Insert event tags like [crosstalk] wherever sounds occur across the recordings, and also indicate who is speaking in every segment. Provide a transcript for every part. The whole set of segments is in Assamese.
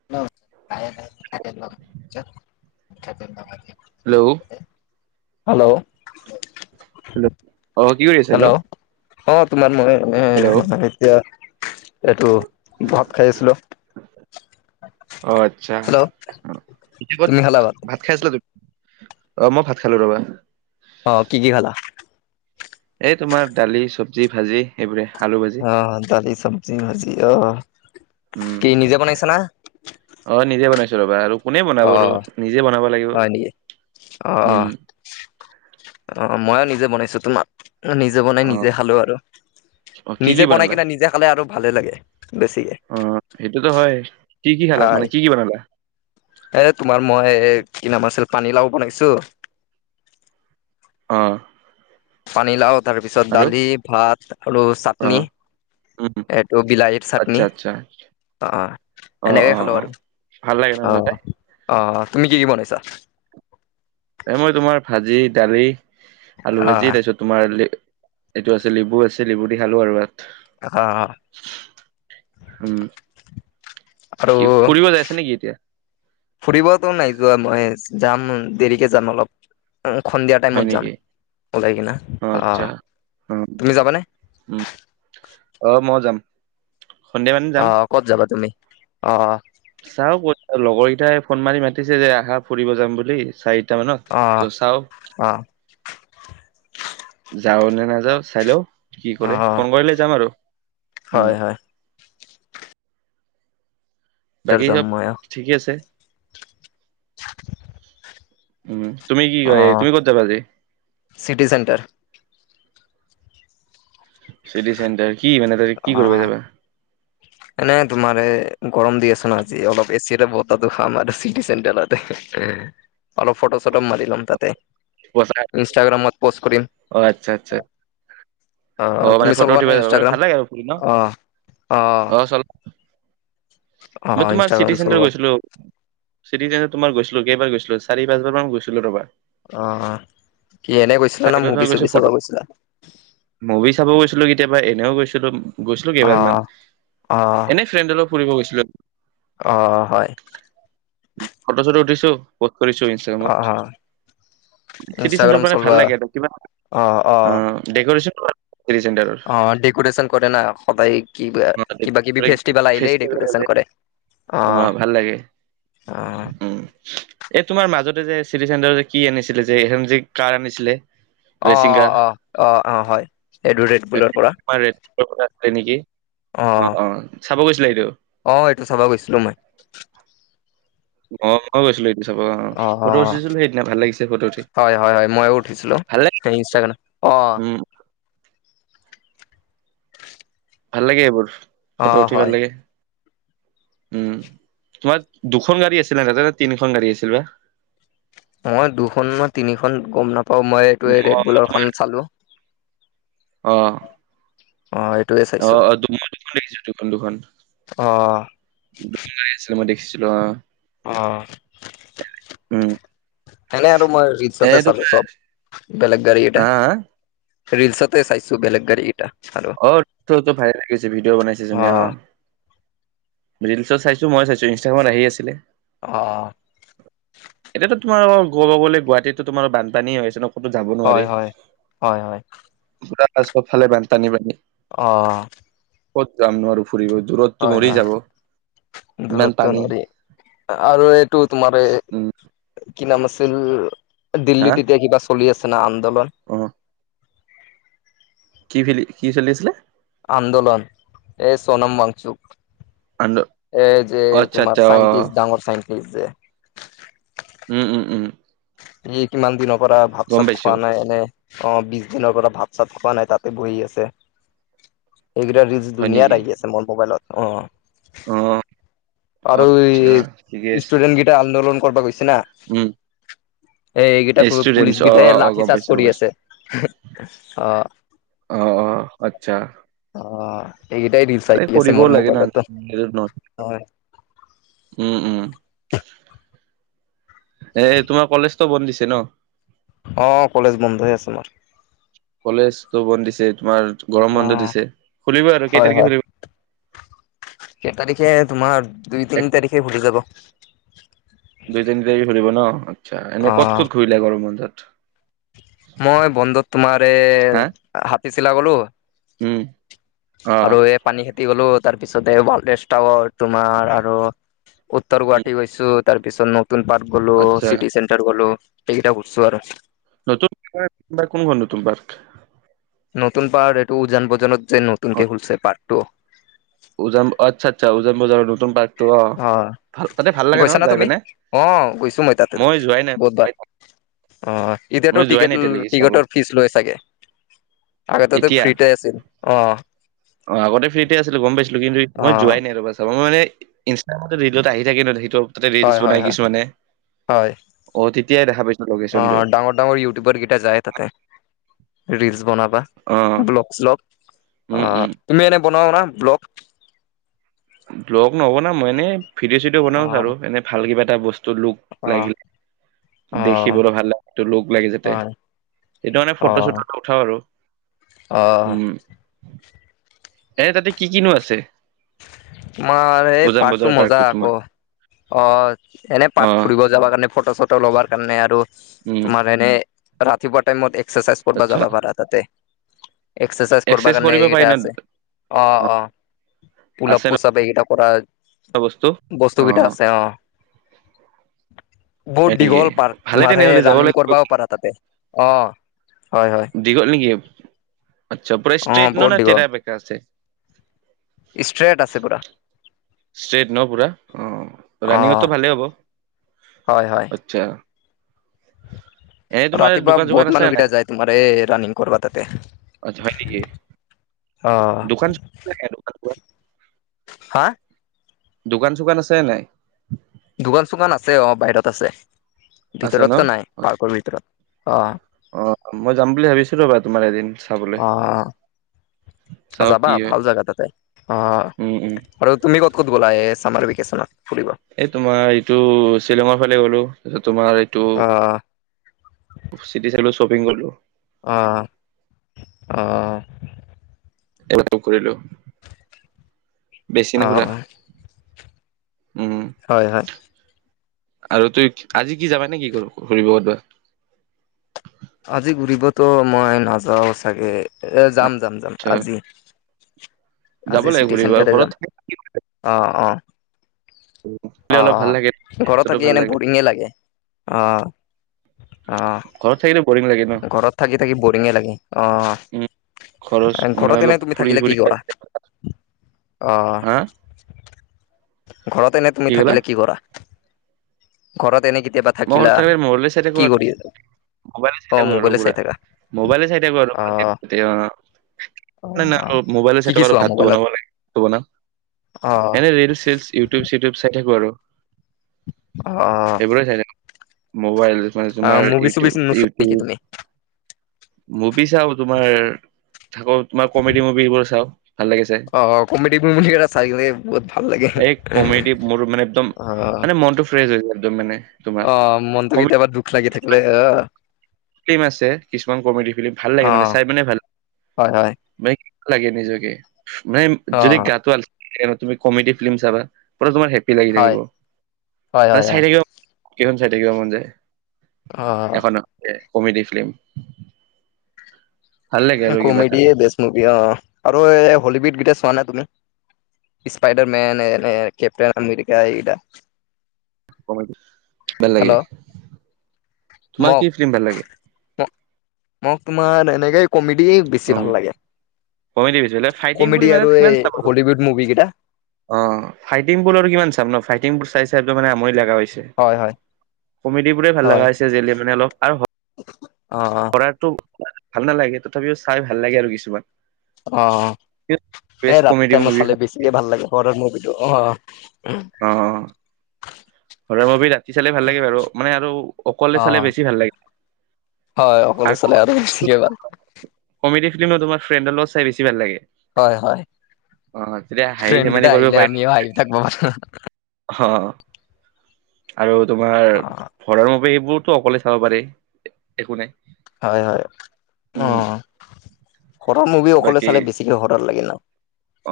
Speaker 1: [inaudible]
Speaker 2: হেল্ল'।
Speaker 1: হেল্ল'।
Speaker 2: হেল্ল' অ' কি কৰি আছে হেল্ল'।
Speaker 1: অ', তোমাৰ মই এ
Speaker 2: হেল্ল'
Speaker 1: মানে এতিয়া এইটো ভাত খাই আছিলো।
Speaker 2: অ আচ্ছা
Speaker 1: হেল্ল'
Speaker 2: এতিয়া ক'ত
Speaker 1: তুমি খালা ভাত?
Speaker 2: ভাত খাইছিলা তুমি, অ' মই ভাত খালো ৰ'বা।
Speaker 1: অ', কি কি খালা?
Speaker 2: এই তোমাৰ দালি চবজি ভাজি। এইবোৰে আলু ভাজি।
Speaker 1: অ', দালি চবজি ভাজি আহ
Speaker 2: উম
Speaker 1: কি নিজে বনাইছা না?
Speaker 2: অ', নিজে বনাইছোঁ ৰ'বা আৰু কোনে
Speaker 1: অ
Speaker 2: বনাব আৰু নিজে বনাব লাগিব
Speaker 1: হয় নেকি অ অ
Speaker 2: উম।
Speaker 1: অ', মইয়ো নিজে বনাইছো তোমাৰ নিজে বনাই
Speaker 2: অ
Speaker 1: নিজে খালো আৰু
Speaker 2: অ কি কি
Speaker 1: নিজে বনাই
Speaker 2: বনালা
Speaker 1: কিনে নিজে খালে আৰু ভালে লাগে বেছিকে।
Speaker 2: অ', সেইটোতো হয়। কি কি খালা
Speaker 1: হয়
Speaker 2: মানে কি কি বনালা?
Speaker 1: এ তোমাৰ মই কি নাম আছিল পানী লাও বনাইছো।
Speaker 2: অ'।
Speaker 1: পানীলাও তাৰপিছত
Speaker 2: আৰু
Speaker 1: দালি ভাত আৰু
Speaker 2: অ
Speaker 1: চাটনি।
Speaker 2: উম
Speaker 1: এইটো বিলাহীৰ
Speaker 2: আচ্ছা
Speaker 1: চাটনি
Speaker 2: আচ্ছা
Speaker 1: অ'।
Speaker 2: অ
Speaker 1: এনেকে
Speaker 2: অ
Speaker 1: খালো
Speaker 2: অ
Speaker 1: আৰু
Speaker 2: ভাল লাগে ন খাই
Speaker 1: অ' অহ তুমি কি কি বনাইছা?
Speaker 2: এ মই তোমাৰ ভাজি দালি আলু ভাজি
Speaker 1: আহ
Speaker 2: তাৰপিছত তোমাৰ এইটো আছে লেবু আছে লেবু দি খালো আৰু ভাত
Speaker 1: আহ।
Speaker 2: উম,
Speaker 1: আৰু
Speaker 2: কি ফুৰিব যায় আছা নেকি এতিয়া?
Speaker 1: ফুৰিতো নাই যোৱা মই যাম দেৰিকে যাম অলপ। সন্ধিয়া
Speaker 2: হয়
Speaker 1: টাইমত যাম
Speaker 2: নেকি
Speaker 1: ওলাই কিনা অ'
Speaker 2: অ
Speaker 1: তুমি যাবানে?
Speaker 2: উম অ', মই যাম সন্ধিয়া মানে যাম।
Speaker 1: আহ ক'ত যাবা তুমি অ' অ'।
Speaker 2: চাওঁ ক'ত লগৰকেইটাই ফোন মাৰি মাতিছে যে আহা ফুৰিব যাম বুলি চাৰি চাৰিটা মানত
Speaker 1: অ
Speaker 2: ত' চাওঁ।
Speaker 1: অ
Speaker 2: যাওঁ নে নাযাওঁ চাই লওঁ কি
Speaker 1: অ
Speaker 2: কৰে ফোন কৰিলে যাম আৰু। উম
Speaker 1: হয়, হয়। তাৰ
Speaker 2: বাকি
Speaker 1: যাম
Speaker 2: চব
Speaker 1: মই অ
Speaker 2: ঠিকেই আছে উম তুমি কি কই তুমি ক'ত যাবা আজি
Speaker 1: চিটি চেণ্টাৰ
Speaker 2: চিটি চেণ্টাৰ কি মানে তাতে কি কৰিব যাবা?
Speaker 1: মানে তোমাৰ এ গৰম দি আছ ন আজি অলপ এচিটে বতাহটো খাম আৰু চিটি চেণ্টাৰত অলপ ফটো-চটো মাৰি লম তাতে
Speaker 2: অ
Speaker 1: ইনষ্টাগ্ৰামত পষ্ট কৰিম
Speaker 2: আচ্ছা আচ্ছা অ মানে
Speaker 1: তুমি
Speaker 2: ফটো
Speaker 1: চলোৱা নে
Speaker 2: উঠিব যাবা মানে
Speaker 1: ইনষ্টাগ্ৰাম
Speaker 2: ভাল লাগে আৰু ফুৰি ন
Speaker 1: অ অ অ
Speaker 2: মই তোমাৰ চিটি
Speaker 1: ইনষ্টাগ্ৰাম
Speaker 2: চেণ্টাৰ
Speaker 1: চলোৱা
Speaker 2: গৈছিলো চিটি চেণ্টাৰত তোমাৰ গৈছিলোঁ কেইবাৰ গৈছিলোঁ চাৰি পাঁচ বাৰ মান গৈছিলোঁ ৰবা
Speaker 1: অ অ কি এনে গৈছিলা না
Speaker 2: চাৰি
Speaker 1: মুভি
Speaker 2: পাঁচবাৰ গৈছো
Speaker 1: চাব
Speaker 2: ফটো
Speaker 1: গৈছিলা
Speaker 2: মুভি চাবও গৈছিলো কেতিয়াবা এনেও গৈছিলো, গৈছিলো
Speaker 1: অ
Speaker 2: কেইবাৰ মান
Speaker 1: অ
Speaker 2: এনে ফ্ৰেণ্ডৰ লগত ফুৰিব গৈছিলো
Speaker 1: অ অ হয়
Speaker 2: ফটো-চটো উঠিছো পোষ্ট কৰিছো ইন
Speaker 1: অ
Speaker 2: ষ্টাগ্ৰামত
Speaker 1: অ
Speaker 2: চিটি চেণ্টাৰত
Speaker 1: ইনষ্টাগ্ৰাম
Speaker 2: মানে ভাল
Speaker 1: চলোৱা
Speaker 2: লাগে আৰু কিবা, অ ডেকৰেচনটো ভাল চিটি চেণ্টাৰৰ
Speaker 1: অ ডেক'ৰেচন কৰে না সদায় কিবা কিবাকিবি ফেষ্টিভেল আহিলেই
Speaker 2: ফেষ্টিভেল আছে,
Speaker 1: ডেকৰেচন কৰে। অ
Speaker 2: ভাল লাগে
Speaker 1: অ
Speaker 2: উম এই তোমাৰ মাজতে যে চিটি চেণ্টাৰত যে কি আনিছিলে যে এখন যে কাৰ আনিছিলে
Speaker 1: অ অ
Speaker 2: ৰেচিংগাৰ
Speaker 1: অ অ অ হয় এইটো ৰেড বুলৰ পৰা
Speaker 2: তোমাৰ ৰেচিংগাৰ কথা‌ আছিলেনেকি অ অ চাব গৈছিলে সেইটো
Speaker 1: অ এইটো চাব গৈছিলোঁ মই
Speaker 2: অ ময়ো গৈছিলোঁ চাব অ ফটো উঠিছিলো সেইদিনা ভাল লাগিছে ফটো উঠি ভাল লাগ
Speaker 1: সেই ইনষ্টাগ্ৰাম অ
Speaker 2: ভাল লাগে এইবোৰ
Speaker 1: অ
Speaker 2: ফটো উঠি
Speaker 1: হয়
Speaker 2: ভাল লাগে উম তোমাৰ দুখন গাড়ী আছিলে না তিনিখন গাড়ী আছিল বা
Speaker 1: মই দুখন না তিনিখন গম নাপাও মই এইটো
Speaker 2: উম, অ
Speaker 1: ৰেড বলৰ খন
Speaker 2: তোমাৰ
Speaker 1: চালো
Speaker 2: অ
Speaker 1: অ এটোৱে
Speaker 2: অহ অহ তুমিও দুখন দেখিছা দুখন দুখন
Speaker 1: অ
Speaker 2: দুখন গড়ী আছিল মই দেখিছিলো অ
Speaker 1: অ
Speaker 2: উম
Speaker 1: অনেই আৰু মই
Speaker 2: এ
Speaker 1: ৰিলচটে
Speaker 2: তোমাৰ
Speaker 1: চালোঁ চব বেলেগ গাৰি
Speaker 2: হা
Speaker 1: এটা
Speaker 2: হা
Speaker 1: ৰিলচতে চাইছো বেলেগা গড়ী এটা আৰু
Speaker 2: অ তুটো ভাইৰেল হৈ গৈছে ভিডিঅ' বনাইছে যেনে অ ৰিলছট চাইছো মই চাইছো ইনষ্টাগ্ৰামত আহি আছিলে
Speaker 1: অ
Speaker 2: এতিয়াতো তোমাৰ ক'ব গলে গুৱাহাটীতো তোমাৰ বানীপানী হৈ আছে ন ক'তো যাব
Speaker 1: হয়
Speaker 2: নোৱাৰে
Speaker 1: হয় হয় হয়
Speaker 2: পুৰা চবফালে বানপানী পান
Speaker 1: অ
Speaker 2: ক'ত যাম নো আৰু ফুৰিব? দূৰতো নোৱাৰি যাব। [inaudible] ইমান
Speaker 1: দূৰতটো
Speaker 2: পানী
Speaker 1: নোৱাৰি। আৰু এইটো তোমাৰ এ [unintelligible]
Speaker 2: উম
Speaker 1: কি নাম আছিল? দিল্লীত এতিয়া কিবা চলি আছে না আন্দোলন? [unintelligible]
Speaker 2: অঁ! [inaudible] কি ফিলি কি চলি আছিলে? [inaudible]
Speaker 1: আন্দোলন। এই সোনাম ৱাংচুক। [inaudible]
Speaker 2: আন্দো
Speaker 1: এই যে
Speaker 2: অ', আচ্ছা
Speaker 1: তোমাৰ
Speaker 2: আচ্ছা অ',
Speaker 1: চাইণ্টিষ্ট ডাঙৰ চাইন্টিষ্ট যে। [inaudible]
Speaker 2: উম-উম-উম। [inaudible]
Speaker 1: ই কিমান দিনৰ পৰা ভাত-চাত
Speaker 2: পাইছো
Speaker 1: খোৱা নাই এনে? [inaudible] অঁ! বিছ দিনৰ পৰা ভাত-চাত খোৱা নাই তাতে বহি আছে। এইকেইটা ৰি [inaudible]
Speaker 2: হয়
Speaker 1: দুনিয়াৰ
Speaker 2: নেকি?
Speaker 1: আহি আছে মোৰ মোবাইলত। অঁ! [unintelligible]
Speaker 2: অ! [inaudible] অ',
Speaker 1: আৰু
Speaker 2: আচ্ছা ঠিকে
Speaker 1: এই
Speaker 2: আছে।
Speaker 1: ষ্টুডেট কেইটাই আন্দোলন কৰিবা গৈছে না। [inaudible]
Speaker 2: [inaudible]
Speaker 1: এই এইকেইটা পুলিচ
Speaker 2: ষ্টুডেন্টছ অ',
Speaker 1: কেইটাই
Speaker 2: অ', অ',
Speaker 1: লাঠি
Speaker 2: গম
Speaker 1: চাজ
Speaker 2: পাইছো গম
Speaker 1: কৰি
Speaker 2: পাইছো
Speaker 1: আছে। অ! [inaudible]
Speaker 2: অঁ! আচ্ছা। [inaudible]
Speaker 1: অ! এইকেইটাই ৰিলছ
Speaker 2: আৰে
Speaker 1: আহি আছে
Speaker 2: কৰিবও
Speaker 1: মোৰ
Speaker 2: লাগে না
Speaker 1: মোবাইলতো। হয়। [inaudible]
Speaker 2: উম-উম। [inaudible] এ তোমাৰ কলেজতো বন্ধ দিছে ন? [inaudible]
Speaker 1: অঁ! কলেজ বন্ধ হৈ আছে মোৰ। [inaudible]
Speaker 2: কলেজতো বন্ধ দিছে তোমাৰ গৰম
Speaker 1: অ
Speaker 2: বন্ধ দিছে। খুলিব আৰু কেই
Speaker 1: হয়
Speaker 2: তাৰিখে
Speaker 1: হয়
Speaker 2: খুলিব? [unintelligible]
Speaker 1: [inaudible] কেই তাৰিখে তোমাৰ
Speaker 2: এক
Speaker 1: দুই-তিনি তাৰিখে খুলি যাব।
Speaker 2: দুই-তিনি তাৰিখে খুলিব ন। আচ্ছা! এনে
Speaker 1: অ
Speaker 2: ক'ত-ক'ত ঘূৰিলা গৰমত? [inaudible]
Speaker 1: মই বন্ধত তোমাৰ এ
Speaker 2: হা
Speaker 1: হাতী চিলা গলোঁ। [inaudible]
Speaker 2: উম! [inaudible] অ',
Speaker 1: আৰু এই পানী খেতি গলো তাৰ পিছত এই ৱালজ টাৱাৰ তোমাৰ আৰু [inaudible] উত্তৰ
Speaker 2: উম,
Speaker 1: গুৱাহাটী গৈছোঁ তাৰপিছত মোক [inaudible] নতুন পাৰ্ক গ'লো,
Speaker 2: আচ্ছা
Speaker 1: চিটি চেণ্টাৰ গ'লো এইকেইটা ঘূৰিছোঁ আৰু। [inaudible]
Speaker 2: নতুন পাৰ্ক? [inaudible] কোনখন নতুন পাৰ্ক?
Speaker 1: নতুন পাৰ্ক এইটো উজান বজাৰত যে
Speaker 2: অ'।
Speaker 1: নতুনকে খুলিছে পাৰ্কটো। [inaudible]
Speaker 2: উজান [unintelligible] আচ্ছা-আচ্ছা উজান বজাৰৰ নতুন পাৰ্কটো অ। তাতে ভাল লাগে ন যাই পিনে? [inaudible]
Speaker 1: অঁ! গৈছো মই তাতে
Speaker 2: যোৱাই নাই
Speaker 1: বহুতবাৰ। [inaudible] অঁ!
Speaker 2: মই
Speaker 1: এতিয়াতো
Speaker 2: যোৱাই নাই এতিয়ালৈকে চাব
Speaker 1: টিকট-টিকটৰ ফিজ লৈ চাগে? [inaudible] আগতেতো ফ্ৰীতে আছিল। অঁ! [inaudible]
Speaker 2: অঁ! আগতে ফ্ৰীতে আছিল গম পাইছিলো। কিন্তু
Speaker 1: অ
Speaker 2: মই যোৱাই নাই ৰবা চাবা মই মানে [inaudible] ইনষ্টাগ্ৰামো ৰিলত আহি থাকে ন। সেইটো তাতে ৰিলচ
Speaker 1: হয় হয়
Speaker 2: বনাই
Speaker 1: হয়
Speaker 2: কিছুমানে। অ! তেতিয়াই দেখা পাইছো। [unintelligible]
Speaker 1: অঁ! ডাঙৰ-ডাঙৰ ইউটিউবাৰ কেইটা যায় তাতে ৰিলচ বনাবা।
Speaker 2: অ
Speaker 1: [inaudible] ব্লক-শ্লক। অ!
Speaker 2: উম উম
Speaker 1: তুমি এনেই বনাও না ব্লক? [inaudible]
Speaker 2: ব্লগ নবনাও মই। এনেই ভিডিঅ'-চিডিঅ
Speaker 1: অ
Speaker 2: বনাও আৰু এনেই ভাল কিবা এটা বস্তু লুক
Speaker 1: অ
Speaker 2: লাগিলে। [inaudible] দেখিবলৈ
Speaker 1: অ
Speaker 2: ভাল লাগেটো লোক লাগে যাতে
Speaker 1: হয়
Speaker 2: সেইটো মানে
Speaker 1: অ
Speaker 2: ফটো-চটো উঠাও আৰু। [inaudible]
Speaker 1: অ! [unintelligible]
Speaker 2: এনেই তাতে কি কি নো আছে? [unintelligible]
Speaker 1: তোমাৰ এই
Speaker 2: উজান বজাৰ
Speaker 1: পাৰ্কটো মজা
Speaker 2: তোমাৰ
Speaker 1: আকৌ। [inaudible] অ! এনেই
Speaker 2: অ
Speaker 1: পাৰ্ট ফুৰিব যাব কাৰণে ফটো-চটো [inaudible] ফটো লবৰ কাৰণে আৰু
Speaker 2: উম
Speaker 1: তোমাৰ এনেই ৰাতিপুৱা টাইমত এক্সাৰচাইজ কৰিব
Speaker 2: আচ্ছা
Speaker 1: যাবা পাৰা। [inaudible] তাতে, এক্সেচাইজ কৰ্বা
Speaker 2: এক্সেছ
Speaker 1: কাৰণে
Speaker 2: কৰিব পাৰি
Speaker 1: এইকেইটা
Speaker 2: ন
Speaker 1: আছে অ', অ'। পোলাপ
Speaker 2: আছে ন
Speaker 1: পোচাপ এইকেইটা কৰা
Speaker 2: বস্তু অ
Speaker 1: বস্তু কেইটা আছে অ'। বহুত
Speaker 2: হয় নেকি
Speaker 1: দীঘল পাৰ্ক
Speaker 2: ভালে
Speaker 1: তোমাৰ সেই
Speaker 2: তেনেহ'লে যাব
Speaker 1: ৰাণিং
Speaker 2: লাগিব
Speaker 1: কৰবাও পাৰা তাতে অ'। হয় হয়
Speaker 2: দীঘল নেকি আচ্ছা
Speaker 1: অ
Speaker 2: প্ৰাইষ্ট্ৰেইট না
Speaker 1: বহুত
Speaker 2: না
Speaker 1: দীঘল
Speaker 2: তেৰা বেকা আছে?
Speaker 1: ষ্ট্ৰেট আছে পুৰা
Speaker 2: ষ্ট্ৰেট ন পুৰা অ',
Speaker 1: অ
Speaker 2: ৰাণিঙতো ভালেই হ'ব
Speaker 1: হয় হয়
Speaker 2: আচ্ছা [inaudible] এনে তোমাৰ
Speaker 1: ৰাতিপুৱা
Speaker 2: দোকান চোকান
Speaker 1: বহুত
Speaker 2: আছে নাই
Speaker 1: মানুহকেইটা যায় তোমাৰ এই ৰাণিং কৰব তাতে।
Speaker 2: আত হয় নিকি?
Speaker 1: অ'।
Speaker 2: [unintelligible]
Speaker 1: হা
Speaker 2: দোকান চোকান আছে নাই?
Speaker 1: দোকান চোকান আছে অ', বাহিৰত আছে।
Speaker 2: আছে ন
Speaker 1: ভিতৰততো নাই, পাৰ্কৰ ভিতৰত অ'।
Speaker 2: অ', মই যাম বুলি ভাবিছিলোঁ বাৰু তোমাৰ এদিন চাবলৈ
Speaker 1: অ', অ',
Speaker 2: চাও
Speaker 1: যাবা
Speaker 2: কি হয়
Speaker 1: ভাল জাগা তাতে অ', অ'।
Speaker 2: উম উম
Speaker 1: আৰু তুমি ক'ত ক'ত গ'লা এই ছামাৰ ভিকেশ্যনত ফুৰিব?
Speaker 2: এ, তোমাৰ এইটো শ্বিলঙৰ ফালে গ'লো তাছত তোমাৰ এইটো
Speaker 1: [unintelligible]
Speaker 2: চিটি চাইিলো শপিং গলোঁ।
Speaker 1: অ', অ'। অ', অ',
Speaker 2: [unintelligible] ঘূৰিলো। বেছি
Speaker 1: অ
Speaker 2: না ঘুৰা উম,
Speaker 1: হয় হয়
Speaker 2: আৰু তুই আজি কি যাবা নে কি কৰ ঘূৰিব [unintelligible]
Speaker 1: আজি ঘূৰিবতো মই নাযাওঁ চাগে। এ, যাম যাম যাম
Speaker 2: আচ্ছা
Speaker 1: আজি
Speaker 2: যাব
Speaker 1: আজি
Speaker 2: লাগে
Speaker 1: চিটি
Speaker 2: ঘূৰিবা
Speaker 1: চেণ্টাৰে যাম
Speaker 2: ঘৰত থাকি [unintelligible]
Speaker 1: অ', অ'।
Speaker 2: থাকিলে অলপ ভাল
Speaker 1: অ',
Speaker 2: লাগে।
Speaker 1: অ', ঘৰত
Speaker 2: বস্তুটো
Speaker 1: থাকি
Speaker 2: ভাল
Speaker 1: এনে
Speaker 2: লাগে
Speaker 1: বৰিঙে লাগে। অ', অ'।
Speaker 2: ঘৰত থাকিলে বৰিং লাগে ন
Speaker 1: ঘৰত থাকি থাকি বৰিঙে লাগে অ'।
Speaker 2: উম খৰচ
Speaker 1: এ,
Speaker 2: মানে
Speaker 1: ঘৰত
Speaker 2: অলপ
Speaker 1: এনেই তুমি
Speaker 2: ফুৰি
Speaker 1: থাকিলে কি
Speaker 2: ফুৰি
Speaker 1: কৰা? অ'।
Speaker 2: হা
Speaker 1: ঘৰত এনে তুমি থাকিলে কি কৰা? ঘৰত এনে কেতিয়াবা
Speaker 2: মৰ
Speaker 1: থাকিলা
Speaker 2: থাকে মৰলে চাই
Speaker 1: কি
Speaker 2: থাকোঁ আৰু।
Speaker 1: কৰি
Speaker 2: মবাইলে চাই
Speaker 1: অ
Speaker 2: থাকোঁ আৰু
Speaker 1: মোবাইলে চাই
Speaker 2: পুৰা
Speaker 1: থাকা
Speaker 2: মবাইলে চাই থাকোঁ আৰু [unintelligible]
Speaker 1: অ অ
Speaker 2: [unintelligible] মোবাইলে
Speaker 1: কি
Speaker 2: চাই
Speaker 1: কি
Speaker 2: থকা আৰু
Speaker 1: চোৱা
Speaker 2: ভাতটো
Speaker 1: মোবাইলত
Speaker 2: বনাব লাগে, টো বনাওঁ।
Speaker 1: অ
Speaker 2: এনে ৰিলচ চিলচ ইউটিব চিউটিব চাই থাকোঁ আৰু।
Speaker 1: অ'।
Speaker 2: এইবোৰে চাই [unintelligible] মবাইল মানে
Speaker 1: অ
Speaker 2: তোমাৰ
Speaker 1: মুভি চুভি
Speaker 2: ইউটিউব
Speaker 1: নোচোৱা নেকি
Speaker 2: ইউটিউব
Speaker 1: তুমি
Speaker 2: মভি চাও তোমাৰ থাকত তোমাৰ কমেডি মভিবোৰ চাও ভাল লাগে চাই।
Speaker 1: অ কমেডি মুভি এটা চাই কিনে বহুত ভাল লাগে
Speaker 2: এক কমেদি মোৰ মানে একদম
Speaker 1: অ
Speaker 2: মানে মনটো ফ্ৰেছ হৈ যায় একদম মানে। তোমাৰ
Speaker 1: অ', মনটো
Speaker 2: কমেডি
Speaker 1: কেতিয়াবা দুখ লাগি থাকিলে এ, আ
Speaker 2: ফিল্ম আছে কিছুমান কমেডি ফিল্ম ভাল লাগে মানে চাই মানে ভাল
Speaker 1: হয় হয়
Speaker 2: [unintelligible] লাগে নিজকে মানে
Speaker 1: অ
Speaker 2: যদি গাটো আল [unintelligible] তুমি কমেডি ফিল্ম চাবা [unintelligible] তোমাৰ হেপী লাগি
Speaker 1: হয়
Speaker 2: থাকিব
Speaker 1: হয়
Speaker 2: মানে
Speaker 1: হয়
Speaker 2: চাই
Speaker 1: হয়
Speaker 2: থাকিব কেইখন চাই থাকিব মন যায়
Speaker 1: অ
Speaker 2: এখন [unintelligible] কমেডি ফিল্ম ভাল লাগে আৰু কিবা এটা
Speaker 1: কমেডিয়ে বেষ্ট মুভি অঁ। আৰু হলিউড গেইটা চোৱা নে তুমি? স্পাইডাৰ মেন এনে কেপ্টেন আমেৰিকা এই কেইটা?
Speaker 2: কমেডি ভাল লাগে।
Speaker 1: হেল্ল'
Speaker 2: তোমাৰ কি
Speaker 1: মোক
Speaker 2: ফিল্ম ভাল লাগে
Speaker 1: মোক মোক তোমাৰ এনেকে কমেডি বেছি
Speaker 2: উম
Speaker 1: ভাল লাগে।
Speaker 2: কমেডি বেছি ফাইটিং বোৰ
Speaker 1: কমেডি
Speaker 2: ইমান
Speaker 1: আৰু এই হলিউড মুভি কেইটা।
Speaker 2: অঁ ফাইটিংবোৰ আৰু কিমান চাম ন ফাইটিংবোৰ চাই চাই একদম মানে‌ আমনী লগা হৈছে।
Speaker 1: হয় হয়
Speaker 2: কমেডিবোৰে ভাল লাগা হৈছে আজিকালি মানে অলপ। আৰু
Speaker 1: অঁহ অঁহ।
Speaker 2: কৰাতো ভাল নালাগে তথাপিও চাই ভাল লাগে আৰু কিছুমান।
Speaker 1: অঁহহ
Speaker 2: বেষ্ট
Speaker 1: এই ৰাতি
Speaker 2: কমেডি
Speaker 1: টাইমত
Speaker 2: মুভি
Speaker 1: চালে বেছি কে ভাল লাগে হৰৰ মভিটো, অঁহ অঁহ
Speaker 2: অ
Speaker 1: উম।
Speaker 2: হৰৰ মুভী ৰাতি চালে ভাল লাগে বাৰু, মানে আৰু অকলে
Speaker 1: অ
Speaker 2: চালে বেছি ভাল লাগে।
Speaker 1: হয় অকলে চালে আৰু বেছিকে ভাল।
Speaker 2: কমেডী ফিল্মো তোমাৰ ফ্ৰেণ্ডৰ লগত চাই বেছি ভাল লাগে।
Speaker 1: হয় হয়,
Speaker 2: অ তেতিয়া হাঁহি
Speaker 1: ফ্ৰেণ্ড
Speaker 2: ধেমালি
Speaker 1: কেইটা হাঁহিলে আমিও হাঁহি থাকিব পাৰো।
Speaker 2: অঁ, আৰু তোমাৰ
Speaker 1: অ
Speaker 2: হৰৰ মুভিবোৰটো অকলে চাব পাৰি, একো নাই।
Speaker 1: হয় হয়,
Speaker 2: উম
Speaker 1: অঁহ হৰৰ মুভি অকলে চালে বেছিকৈ হৰৰ লাগে ন।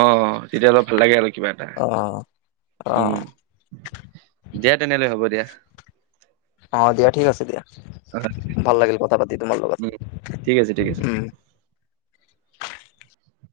Speaker 2: অঁ তেতিয়া অলপ ভাল লাগে আৰু কিবা এটা,
Speaker 1: অ অ
Speaker 2: উম। দিয়া তেনেহ'লে হ'ব দিয়া।
Speaker 1: অঁ দিয়া ঠিক আছে দিয়া।
Speaker 2: অ
Speaker 1: ভাল লাগিল কথা পাতি তোমাৰ লগত
Speaker 2: উম ঠিক আছে ঠিক আছে
Speaker 1: উম।